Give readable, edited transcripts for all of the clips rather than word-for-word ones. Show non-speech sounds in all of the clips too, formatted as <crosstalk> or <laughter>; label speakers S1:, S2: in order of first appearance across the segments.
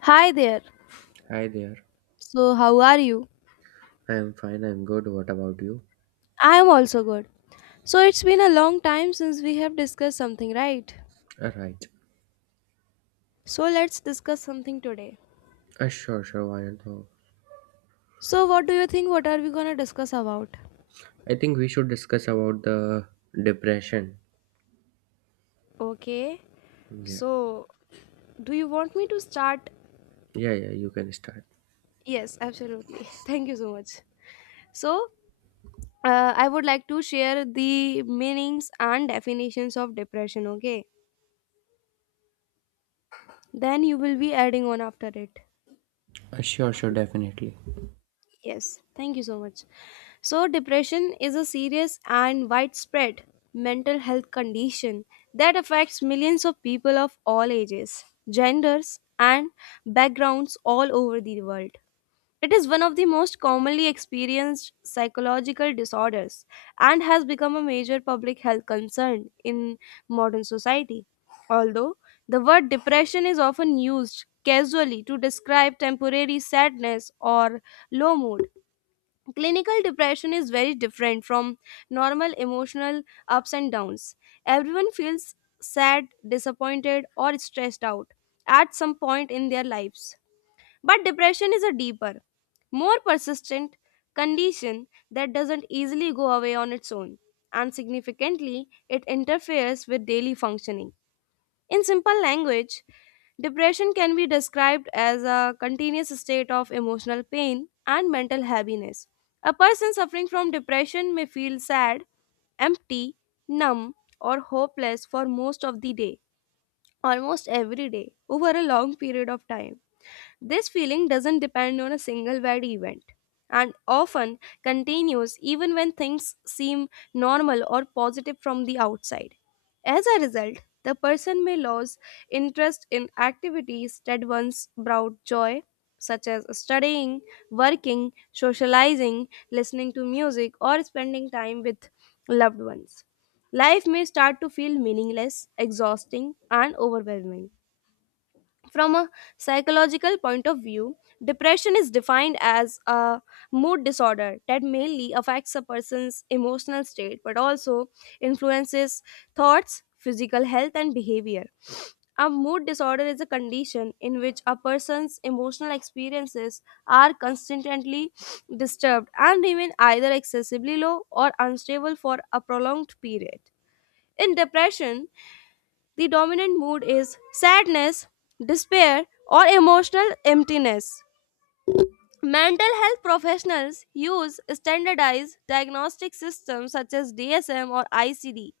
S1: Hi there.
S2: Hi there.
S1: So, how are you?
S2: I am fine. I'm good. What about you?
S1: I am also good. So, it's been a long time since we have discussed something, right?
S2: All right.
S1: So, let's discuss something today.
S2: Sure, sure. Why not? No.
S1: So, what do you think? What are we gonna discuss about?
S2: I think we should discuss about the depression.
S1: Okay.
S2: Yeah.
S1: So, do you want me to start?
S2: Yeah, yeah. You can start.
S1: Yes, absolutely. <laughs> Thank you so much. So, I would like to share the meanings and definitions of depression, okay? Then you will be adding on after it.
S2: Sure, sure. Definitely.
S1: Yes, thank you so much. So, depression is a serious and widespread mental health condition that affects millions of people of all ages, genders, and backgrounds all over the world. It is one of the most commonly experienced psychological disorders and has become a major public health concern in modern society. Although the word depression is often used casually to describe temporary sadness or low mood, clinical depression is very different from normal emotional ups and downs. Everyone feels sad, disappointed, or stressed out at some point in their lives. But depression is a deeper, more persistent condition that doesn't easily go away on its own, and significantly, it interferes with daily functioning. In simple language, depression can be described as a continuous state of emotional pain and mental heaviness. A person suffering from depression may feel sad, empty, numb, or hopeless for most of the day, almost every day, over a long period of time. This feeling doesn't depend on a single bad event and often continues even when things seem normal or positive from the outside. As a result, the person may lose interest in activities that once brought joy, such as studying, working, socializing, listening to music, or spending time with loved ones. Life may start to feel meaningless, exhausting, and overwhelming. From a psychological point of view, depression is defined as a mood disorder that mainly affects a person's emotional state but also influences thoughts, physical health, and behavior. A mood disorder is a condition in which a person's emotional experiences are constantly disturbed and remain either excessively low or unstable for a prolonged period. In depression, the dominant mood is sadness, despair, or emotional emptiness. Mental health professionals use standardized diagnostic systems such as DSM or ICD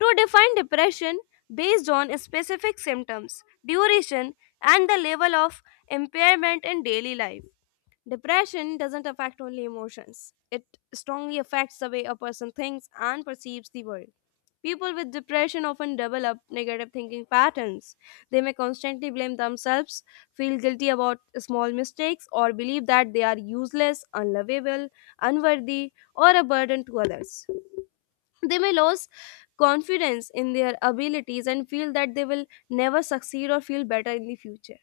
S1: to define depression based on specific symptoms, duration, and the level of impairment in daily life. Depression doesn't affect only emotions, it strongly affects the way a person thinks and perceives the world. People with depression often develop negative thinking patterns. They may constantly blame themselves, feel guilty about small mistakes, or believe that they are useless, unlovable, unworthy, or a burden to others. They may lose confidence in their abilities and feel that they will never succeed or feel better in the future.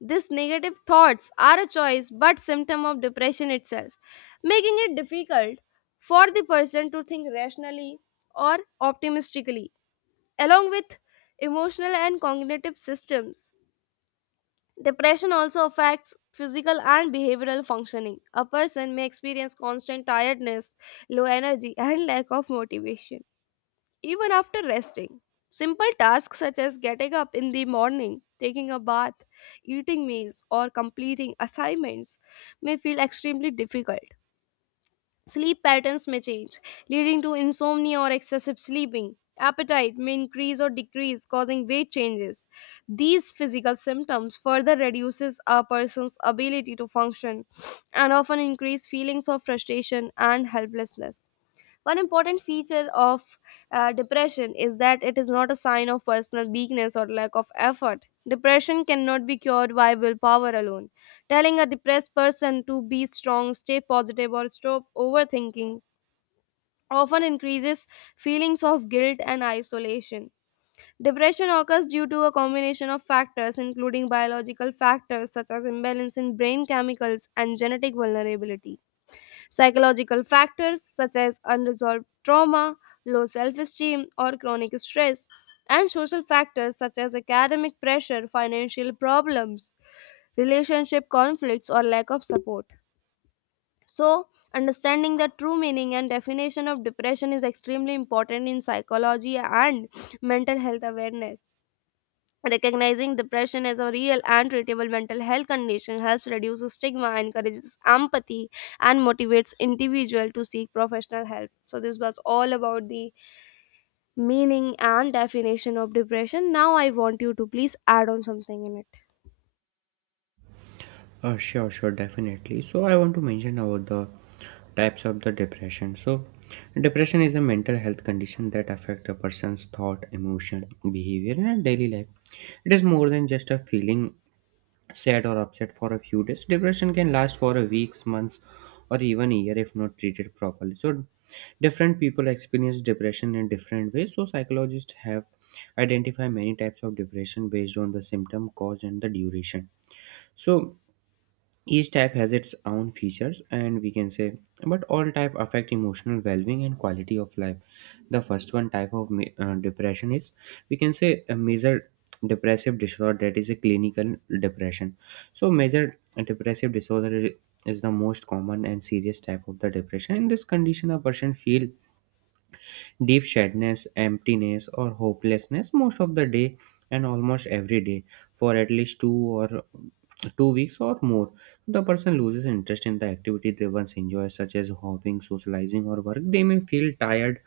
S1: These negative thoughts are a choice but symptom of depression itself, making it difficult for the person to think rationally or optimistically. Along with emotional and cognitive systems, depression also affects physical and behavioral functioning. A person may experience constant tiredness, low energy, and lack of motivation even after resting. Simple tasks such as getting up in the morning, taking a bath, eating meals, or completing assignments may feel extremely difficult. Sleep patterns may change, leading to insomnia or excessive sleeping. Appetite may increase or decrease, causing weight changes. These physical symptoms further reduces a person's ability to function and often increase feelings of frustration and helplessness. One important feature of depression is that it is not a sign of personal weakness or lack of effort. Depression cannot be cured by willpower alone. Telling a depressed person to be strong, stay positive, or stop overthinking often increases feelings of guilt and isolation. Depression occurs due to a combination of factors, including biological factors such as imbalance in brain chemicals and genetic vulnerability. Psychological factors such as unresolved trauma, low self esteem, or chronic stress, and social factors such as academic pressure, financial problems, relationship conflicts, or lack of support. So, understanding the true meaning and definition of depression is extremely important in psychology and mental health awareness. Recognizing depression as a real and treatable mental health condition helps reduce stigma, encourages empathy, and motivates individual to seek professional help. So this was all about the meaning and definition of depression. Now I want you to please add on something in it.
S2: Sure, sure. Definitely. So I want to mention about the types of the depression. So depression is a mental health condition that affect a person's thought, emotion, behavior, and daily life. It is more than just a feeling sad or upset for a few days. Depression can last for a weeks, months, or even a year if not treated properly. So different people experience depression in different ways. So psychologists have identified many types of depression based on the symptom, cause, and the duration. So each type has its own features, and we can say but all type affect emotional well-being and quality of life. The first one type of depression is, we can say, a major depressive disorder, that is a clinical depression. So major depressive disorder is the most common and serious type of the depression. In this condition, a person feel deep sadness, emptiness, or hopelessness most of the day and almost every day for at least 2 weeks or more. The person loses interest in the activity they once enjoy, such as hobbying, socializing, or work. They may feel tired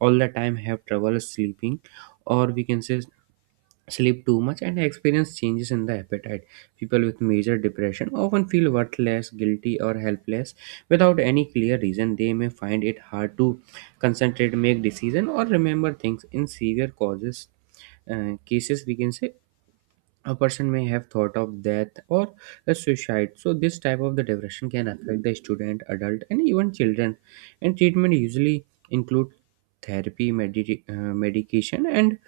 S2: all the time, have trouble sleeping, or we can say sleep too much, and experience changes in the appetite. People with major depression often feel worthless, guilty, or helpless without any clear reason. They may find it hard to concentrate, make decision, or remember things. In severe causes cases, we can say, a person may have thought of death or a suicide. So this type of the depression can affect the student, adult, and even children, and treatment usually include therapy, medication, and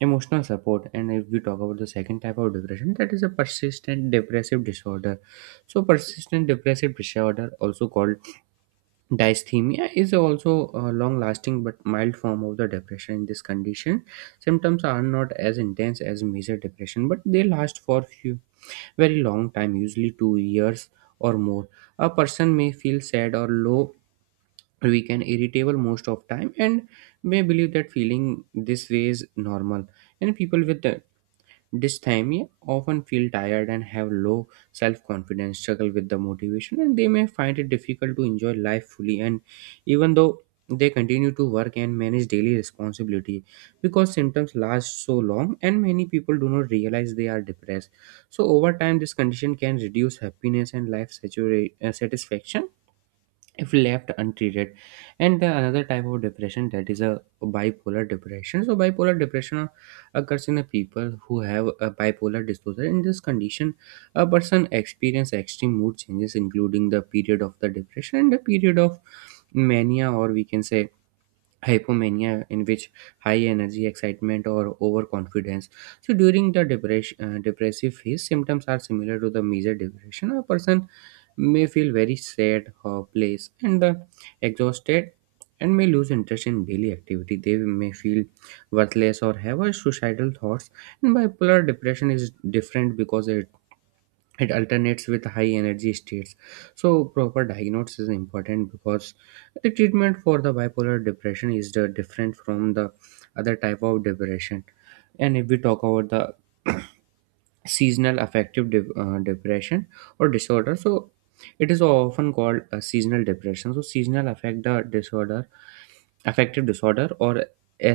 S2: emotional support. And if we talk about the second type of depression, that is a persistent depressive disorder. So persistent depressive disorder, also called dysthymia, is also a long lasting but mild form of the depression. In this condition, symptoms are not as intense as major depression, but they last for few very long time, usually 2 years or more. A person may feel sad or low, weak, and irritable most of time, and may believe that feeling this way is normal. And people with dysthymia often feel tired and have low self confidence, struggle with the motivation, and they may find it difficult to enjoy life fully. And even though they continue to work and manage daily responsibility, because symptoms last so long, and many people do not realize they are depressed. So over time this condition can reduce happiness and life satisfaction if left untreated. And the another type of depression, that is a bipolar depression. So bipolar depression occurs in the people who have a bipolar disorder. In this condition, a person experience extreme mood changes, including the period of the depression and the period of mania, or we can say hypomania, in which high energy, excitement, or overconfidence. So during the depression depressive phase, symptoms are similar to the major depression. A person may feel very sad, hopeless, and exhausted, and may lose interest in daily activity. They may feel worthless or have a suicidal thoughts. And bipolar depression is different because it alternates with high energy states. So proper diagnosis is important because the treatment for the bipolar depression is the different from the other type of depression. And if we talk about the <clears throat> seasonal affective depression or disorder, so it is often called a seasonal depression. So seasonal affective disorder, or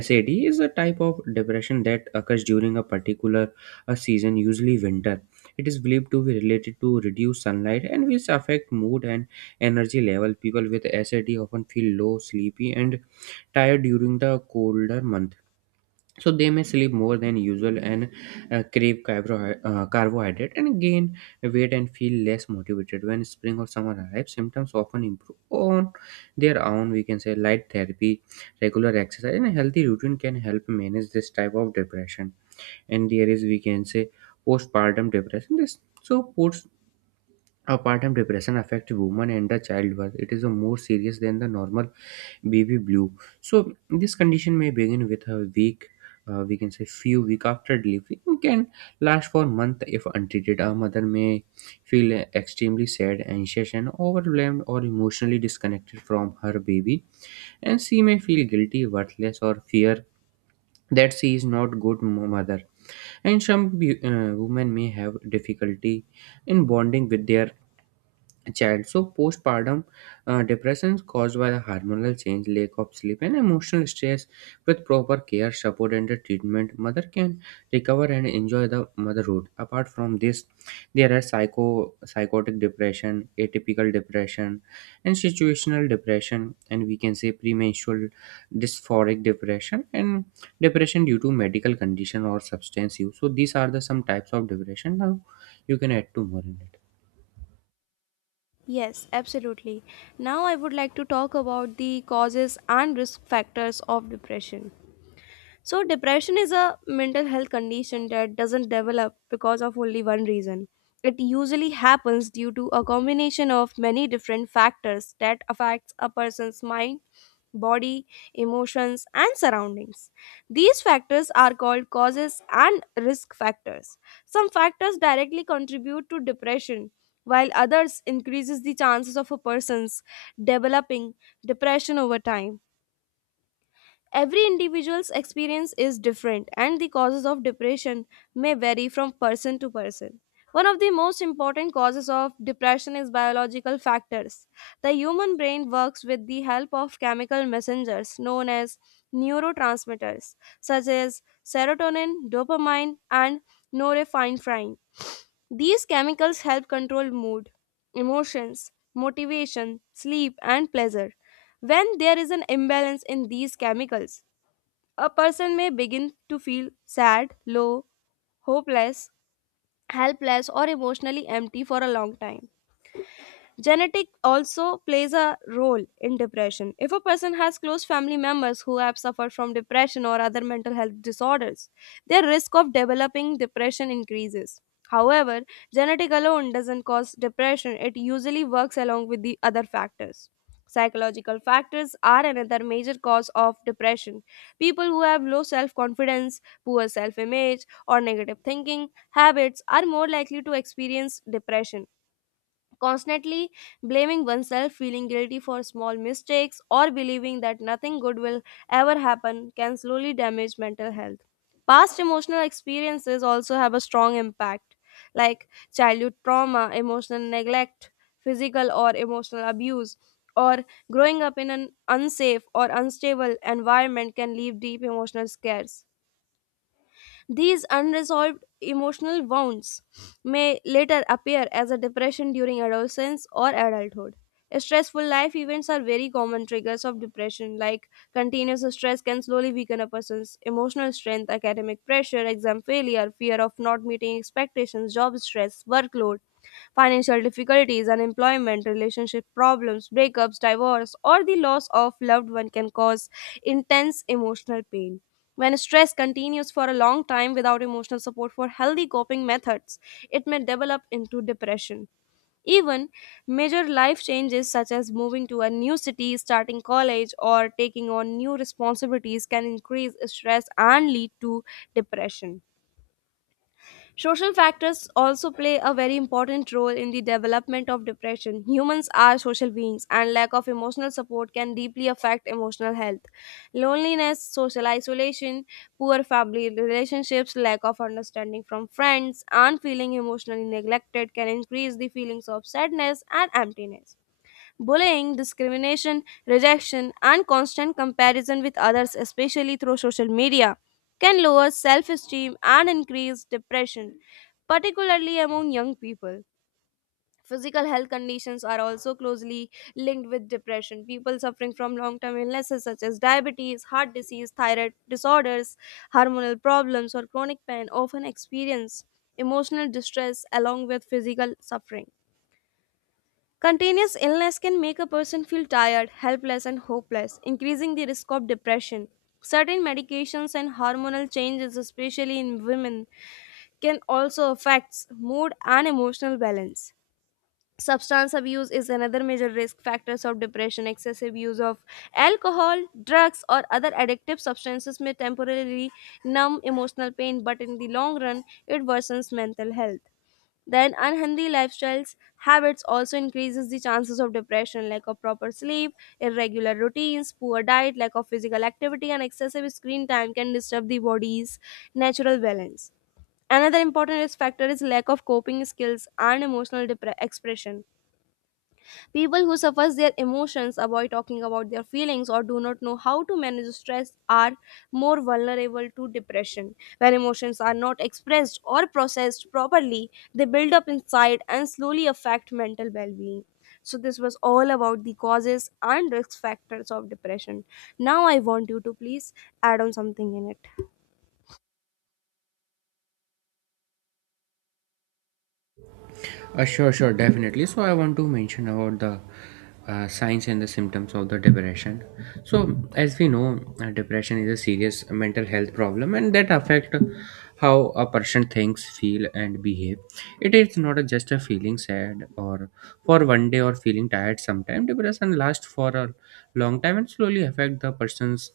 S2: sad, is a type of depression that occurs during a particular season, usually winter. It is believed to be related to reduced sunlight, and which affect mood and energy level. People with sad often feel low, sleepy, and tired during the colder month. So they may sleep more than usual, and crave carbohydrate, and gain weight, and feel less motivated. When spring or summer arrives, symptoms often improve on their own. We can say light therapy, regular exercise, and a healthy routine can help manage this type of depression. And there is, we can say, postpartum depression. This so Postpartum depression affects women and the childbirth. It is a more serious than the normal baby blue. So this condition may begin with a week, we can say few week after delivery, and can last for month if untreated. A mother may feel extremely sad, anxious, and overwhelmed or emotionally disconnected from her baby, and she may feel guilty, worthless, or fear that she is not good mother. And some women may have difficulty in bonding with their child. So postpartum depression is caused by the hormonal change, lack of sleep, and emotional stress. With proper care, support, and the treatment, mother can recover and enjoy the motherhood. Apart from this, there are psychotic depression, atypical depression, and situational depression, and we can say premenstrual dysphoric depression, and depression due to medical condition or substance use. So these are the some types of depression. Now you can add two more in it.
S1: Yes, absolutely. Now I would like to talk about the causes and risk factors of depression. So, depression is a mental health condition that doesn't develop because of only one reason. It usually happens due to a combination of many different factors that affects a person's mind body, emotions, and surroundings. These factors are called causes and risk factors. Some factors directly contribute to depression, while others increases the chances of a person's developing depression over time. Every individual's experience is different, and the causes of depression may vary from person to person. One of the most important causes of depression is biological factors. The human brain works with the help of chemical messengers known as neurotransmitters, such as serotonin, dopamine, and norepinephrine. These chemicals help control mood, emotions, motivation, sleep, and pleasure. When there is an imbalance in these chemicals, a person may begin to feel sad, low, hopeless, helpless, or emotionally empty for a long time. Genetic also plays a role in depression. If a person has close family members who have suffered from depression or other mental health disorders, their risk of developing depression increases. However, genetic alone doesn't cause depression, it usually works along with the other factors. Psychological factors are another major cause of depression. People who have low self confidence, poor self image, or negative thinking habits are more likely to experience depression. Constantly blaming oneself, feeling guilty for small mistakes, or believing that nothing good will ever happen can slowly damage mental health. Past emotional experiences also have a strong impact, like childhood trauma, emotional neglect, physical or emotional abuse, or growing up in an unsafe or unstable environment can leave deep emotional scars. These unresolved emotional wounds may later appear as a depression during adolescence or adulthood. Stressful life events are very common triggers of depression, like continuous stress can slowly weaken a person's emotional strength, academic pressure, exam failure, fear of not meeting expectations, job stress, workload, financial difficulties, unemployment, relationship problems, breakups, divorce, or the loss of loved one can cause intense emotional pain. When stress continues for a long time without emotional support for healthy coping methods, it may develop into depression. Even major life changes such as moving to a new city, starting college, or taking on new responsibilities can increase stress and lead to depression. Social factors also play a very important role in the development of depression. Humans are social beings, and lack of emotional support can deeply affect emotional health. Loneliness, social isolation, poor family relationships, lack of understanding from friends, and feeling emotionally neglected can increase the feelings of sadness and emptiness. Bullying, discrimination, rejection, and constant comparison with others, especially through social media, can lower self esteem and increase depression, particularly among young people. Physical health conditions are also closely linked with depression. People suffering from long term illnesses such as diabetes, heart disease, thyroid disorders, hormonal problems, or chronic pain often experience emotional distress along with physical suffering. Continuous illness can make a person feel tired, helpless, and hopeless, increasing the risk of depression. Certain medications and hormonal changes, especially in women, can also affect mood and emotional balance. Substance abuse is another major risk factors of depression. Excessive use of alcohol, drugs, or other addictive substances may temporarily numb emotional pain, but in the long run, it worsens mental health. Then unhealthy lifestyles habits also increases the chances of depression, like a proper sleep, irregular routines, poor diet, lack of physical activity, and excessive screen time can disturb the body's natural balance. Another important risk factor is lack of coping skills and emotional expression. People who suppress their emotions, avoid talking about their feelings, or do not know how to manage stress are more vulnerable to depression. When emotions are not expressed or processed properly, they build up inside and slowly affect mental well being. So, this was all about the causes and risk factors of depression. Now, I want you to please add on something in it.
S2: Sure, sure, definitely. So I want to mention about the signs and the symptoms of the depression. So as we know, depression is a serious mental health problem, and that affect how a person thinks, feel, and behave. It is not just a feeling sad or for one day or feeling tired. Sometimes depression lasts for a long time and slowly affect the person's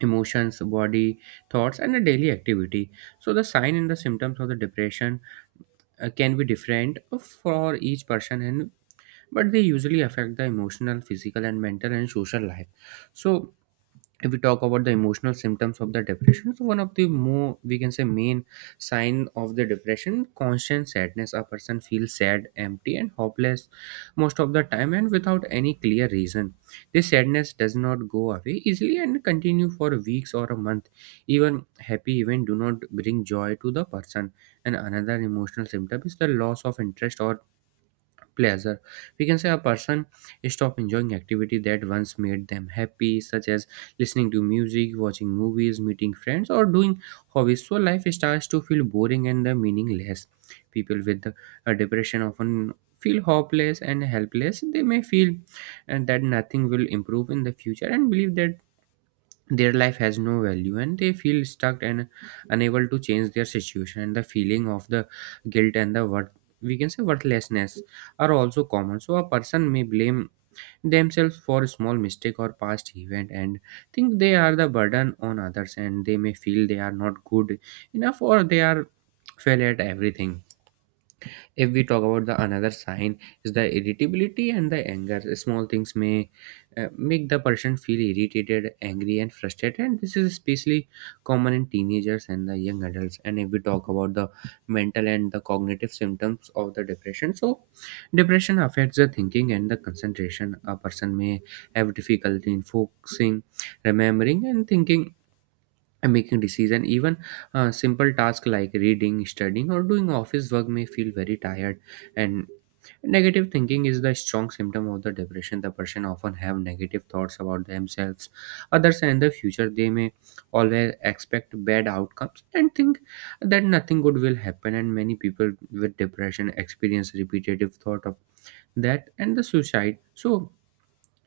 S2: emotions, body, thoughts, and the daily activity. So the sign and the symptoms of the depression can be different for each person, and but they usually affect the emotional, physical, and mental, and social life. So if we talk about the emotional symptoms of the depression, so one of the more, we can say, main sign of the depression: constant sadness. A person feels sad, empty, and hopeless most of the time and without any clear reason. This sadness does not go away easily and continue for weeks or a month. Even happy events do not bring joy to the person. And another emotional symptom is the loss of interest or pleasure. We can say a person stop enjoying activity that once made them happy, such as listening to music, watching movies, meeting friends, or doing hobbies. So life starts to feel boring and the meaningless. People with a depression often feel hopeless and helpless. They may feel and that nothing will improve in the future, and believe that their life has no value, and they feel stuck and unable to change their situation. And the feeling of the guilt and the worth, we can say worthlessness, are also common. So a person may blame themselves for a small mistake or past event, and think they are the burden on others, and they may feel they are not good enough or they are fail at everything. If we talk about the another sign, is the irritability and the anger. Small things may make the person feel irritated, angry, and frustrated. And this is especially common in teenagers and the young adults. And if we talk about the mental and the cognitive symptoms of the depression, so depression affects the thinking and the concentration. A person may have difficulty in focusing, remembering, and thinking, and making decision. Even simple tasks like reading, studying, or doing office work may feel very tired. And negative thinking is the strong symptom of the depression. The person often have negative thoughts about themselves, others, and the future. They may always expect bad outcomes and think that nothing good will happen. And many people with depression experience repetitive thought of that and the suicide. So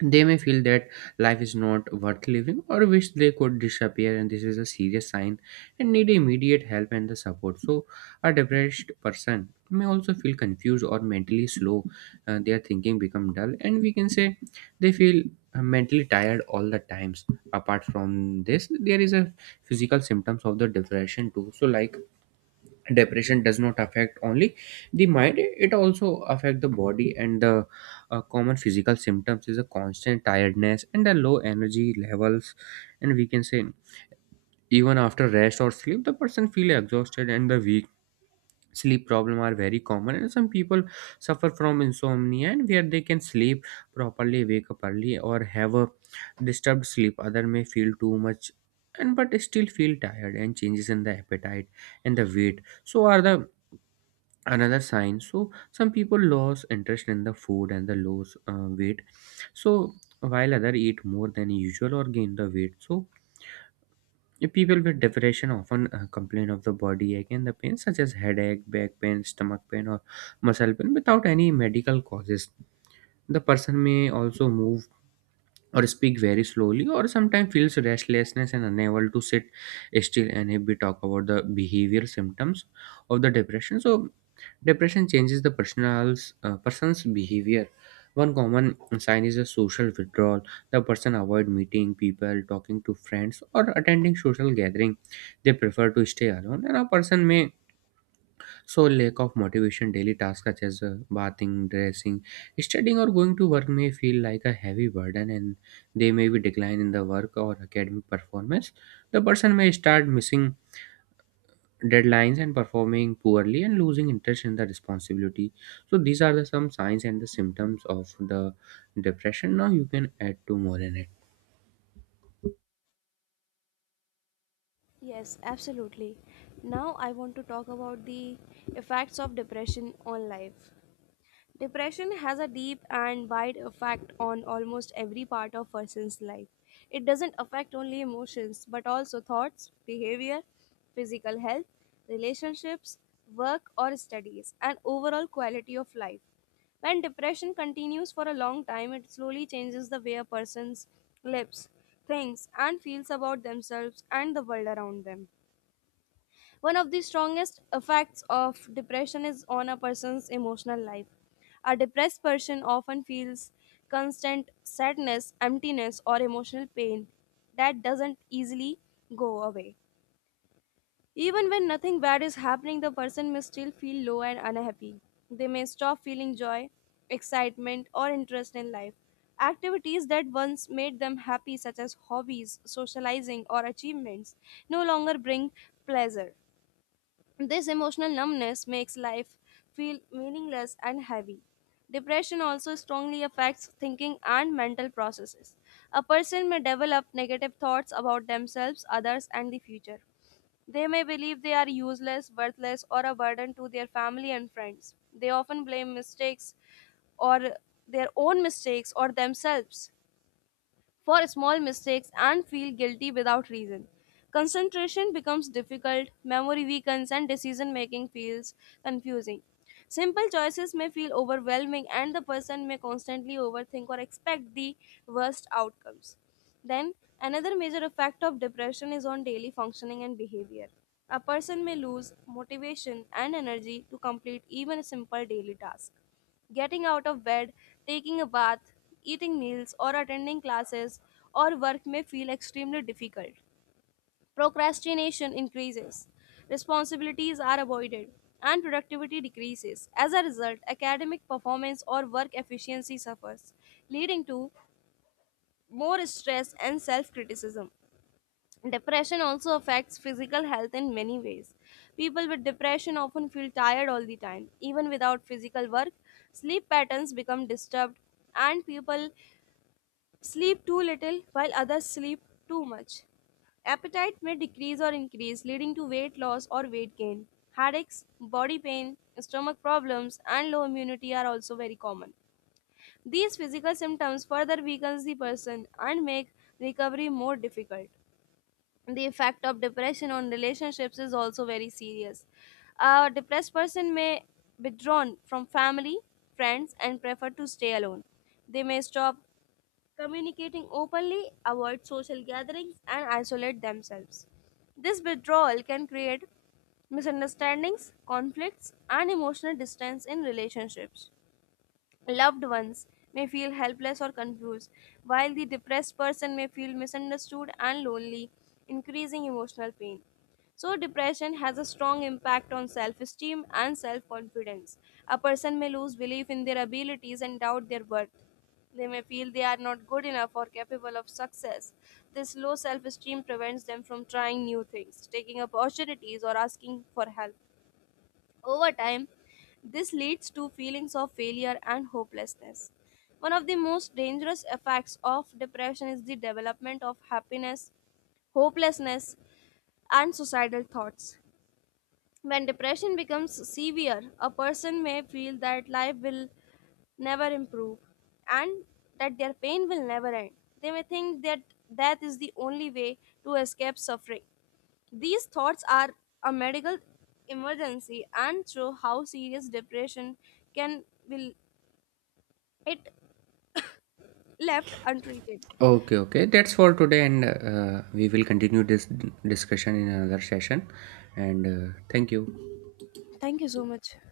S2: they may feel that life is not worth living, or wish they could disappear, and this is a serious sign and need immediate help and the support. So a depressed person may also feel confused or mentally slow. Their thinking become dull, and we can say they feel mentally tired all the times. Apart from this, there is a physical symptoms of the depression too. So like depression does not affect only the mind, it also affect the body. And the common physical symptoms is a constant tiredness and the low energy levels. And we can say even after rest or sleep, the person feel exhausted and the weak. Sleep problem are very common, and some people suffer from insomnia and where they can sleep properly, wake up early, or have a disturbed sleep. Other may feel too much and but still feel tired. And changes in the appetite and the weight so are the another sign. So some people lose interest in the food and the lose weight. So while other eat more than usual or gain the weight. So people with depression often complain of the body ache and the pain, such as headache, back pain, stomach pain, or muscle pain without any medical causes. The person may also move or speak very slowly, or sometimes feels restlessness and unable to sit still. And if we talk about the behavioral symptoms of the depression, so depression changes the person's behavior. One common sign is a social withdrawal. The person avoid meeting people, talking to friends, or attending social gathering. They prefer to stay alone, and a person may, so, lack of motivation. Daily tasks such as bathing, dressing, studying, or going to work may feel like a heavy burden, and they may be decline in the work or academic performance. The person may start missing deadlines and performing poorly and losing interest in the responsibility. So these are the some signs and the symptoms of the depression. Now you can add two more in it.
S1: Yes, absolutely. Now I want to talk about the effects of depression on life. Depression has a deep and wide effect on almost every part of person's life. It doesn't affect only emotions but also thoughts, behavior, physical health, relationships, work or studies and overall quality of life. When depression continues for a long time, it slowly changes the way a person lives, thinks, and feels about themselves and the world around them. One of the strongest effects of depression is on a person's emotional life. A depressed person often feels constant sadness, emptiness, or emotional pain that doesn't easily go away. Even when nothing bad is happening, the person may still feel low and unhappy. They may stop feeling joy, excitement, or interest in life. Activities that once made them happy, such as hobbies, socializing, or achievements, no longer bring pleasure. This emotional numbness makes life feel meaningless and heavy. Depression also strongly affects thinking and mental processes. A person may develop negative thoughts about themselves, others, and the future. They may believe they are useless, worthless, or a burden to their family and friends. They often blame mistakes or their own mistakes or themselves for small mistakes and feel guilty without reason. Concentration becomes difficult, memory weakens, and decision making feels confusing. Simple choices may feel overwhelming, and the person may constantly overthink or expect the worst outcomes. Then, another major effect of depression is on daily functioning and behavior. A person may lose motivation and energy to complete even simple daily tasks. Getting out of bed, taking a bath, eating meals, or attending classes or work may feel extremely difficult. Procrastination increases, responsibilities are avoided, and productivity decreases. As a result, academic performance or work efficiency suffers, leading to more stress and self criticism. Depression also affects physical health in many ways. People with depression often feel tired all the time, even without physical work. Sleep patterns become disturbed, and people sleep too little while others sleep too much. Appetite may decrease or increase, leading to weight loss or weight gain. Headaches, body pain, stomach problems, and low immunity are also very common. These physical symptoms further weakens the person and make recovery more difficult. The effect of depression on relationships is also very serious. A depressed person may withdraw from family, friends, and prefer to stay alone. They may stop communicating openly, avoid social gatherings, and isolate themselves. This withdrawal can create misunderstandings, conflicts, and emotional distance in relationships. Loved ones may feel helpless or confused, while the depressed person may feel misunderstood and lonely, increasing emotional pain. So, depression has a strong impact on self esteem and self confidence. A person may lose belief in their abilities and doubt their worth. They may feel they are not good enough or capable of success. This low self esteem prevents them from trying new things, taking opportunities, or asking for help. Over time, this leads to feelings of failure and hopelessness. One of the most dangerous effects of depression is the development of happiness, hopelessness, and suicidal thoughts. When depression becomes severe, a person may feel that life will never improve and that their pain will never end. They may think that death is the only way to escape suffering. These thoughts are a medical emergency and show how serious depression can be it left untreated.
S2: Okay, okay, that's for today, and we will continue this discussion in another session. And thank you.
S1: Thank you so much.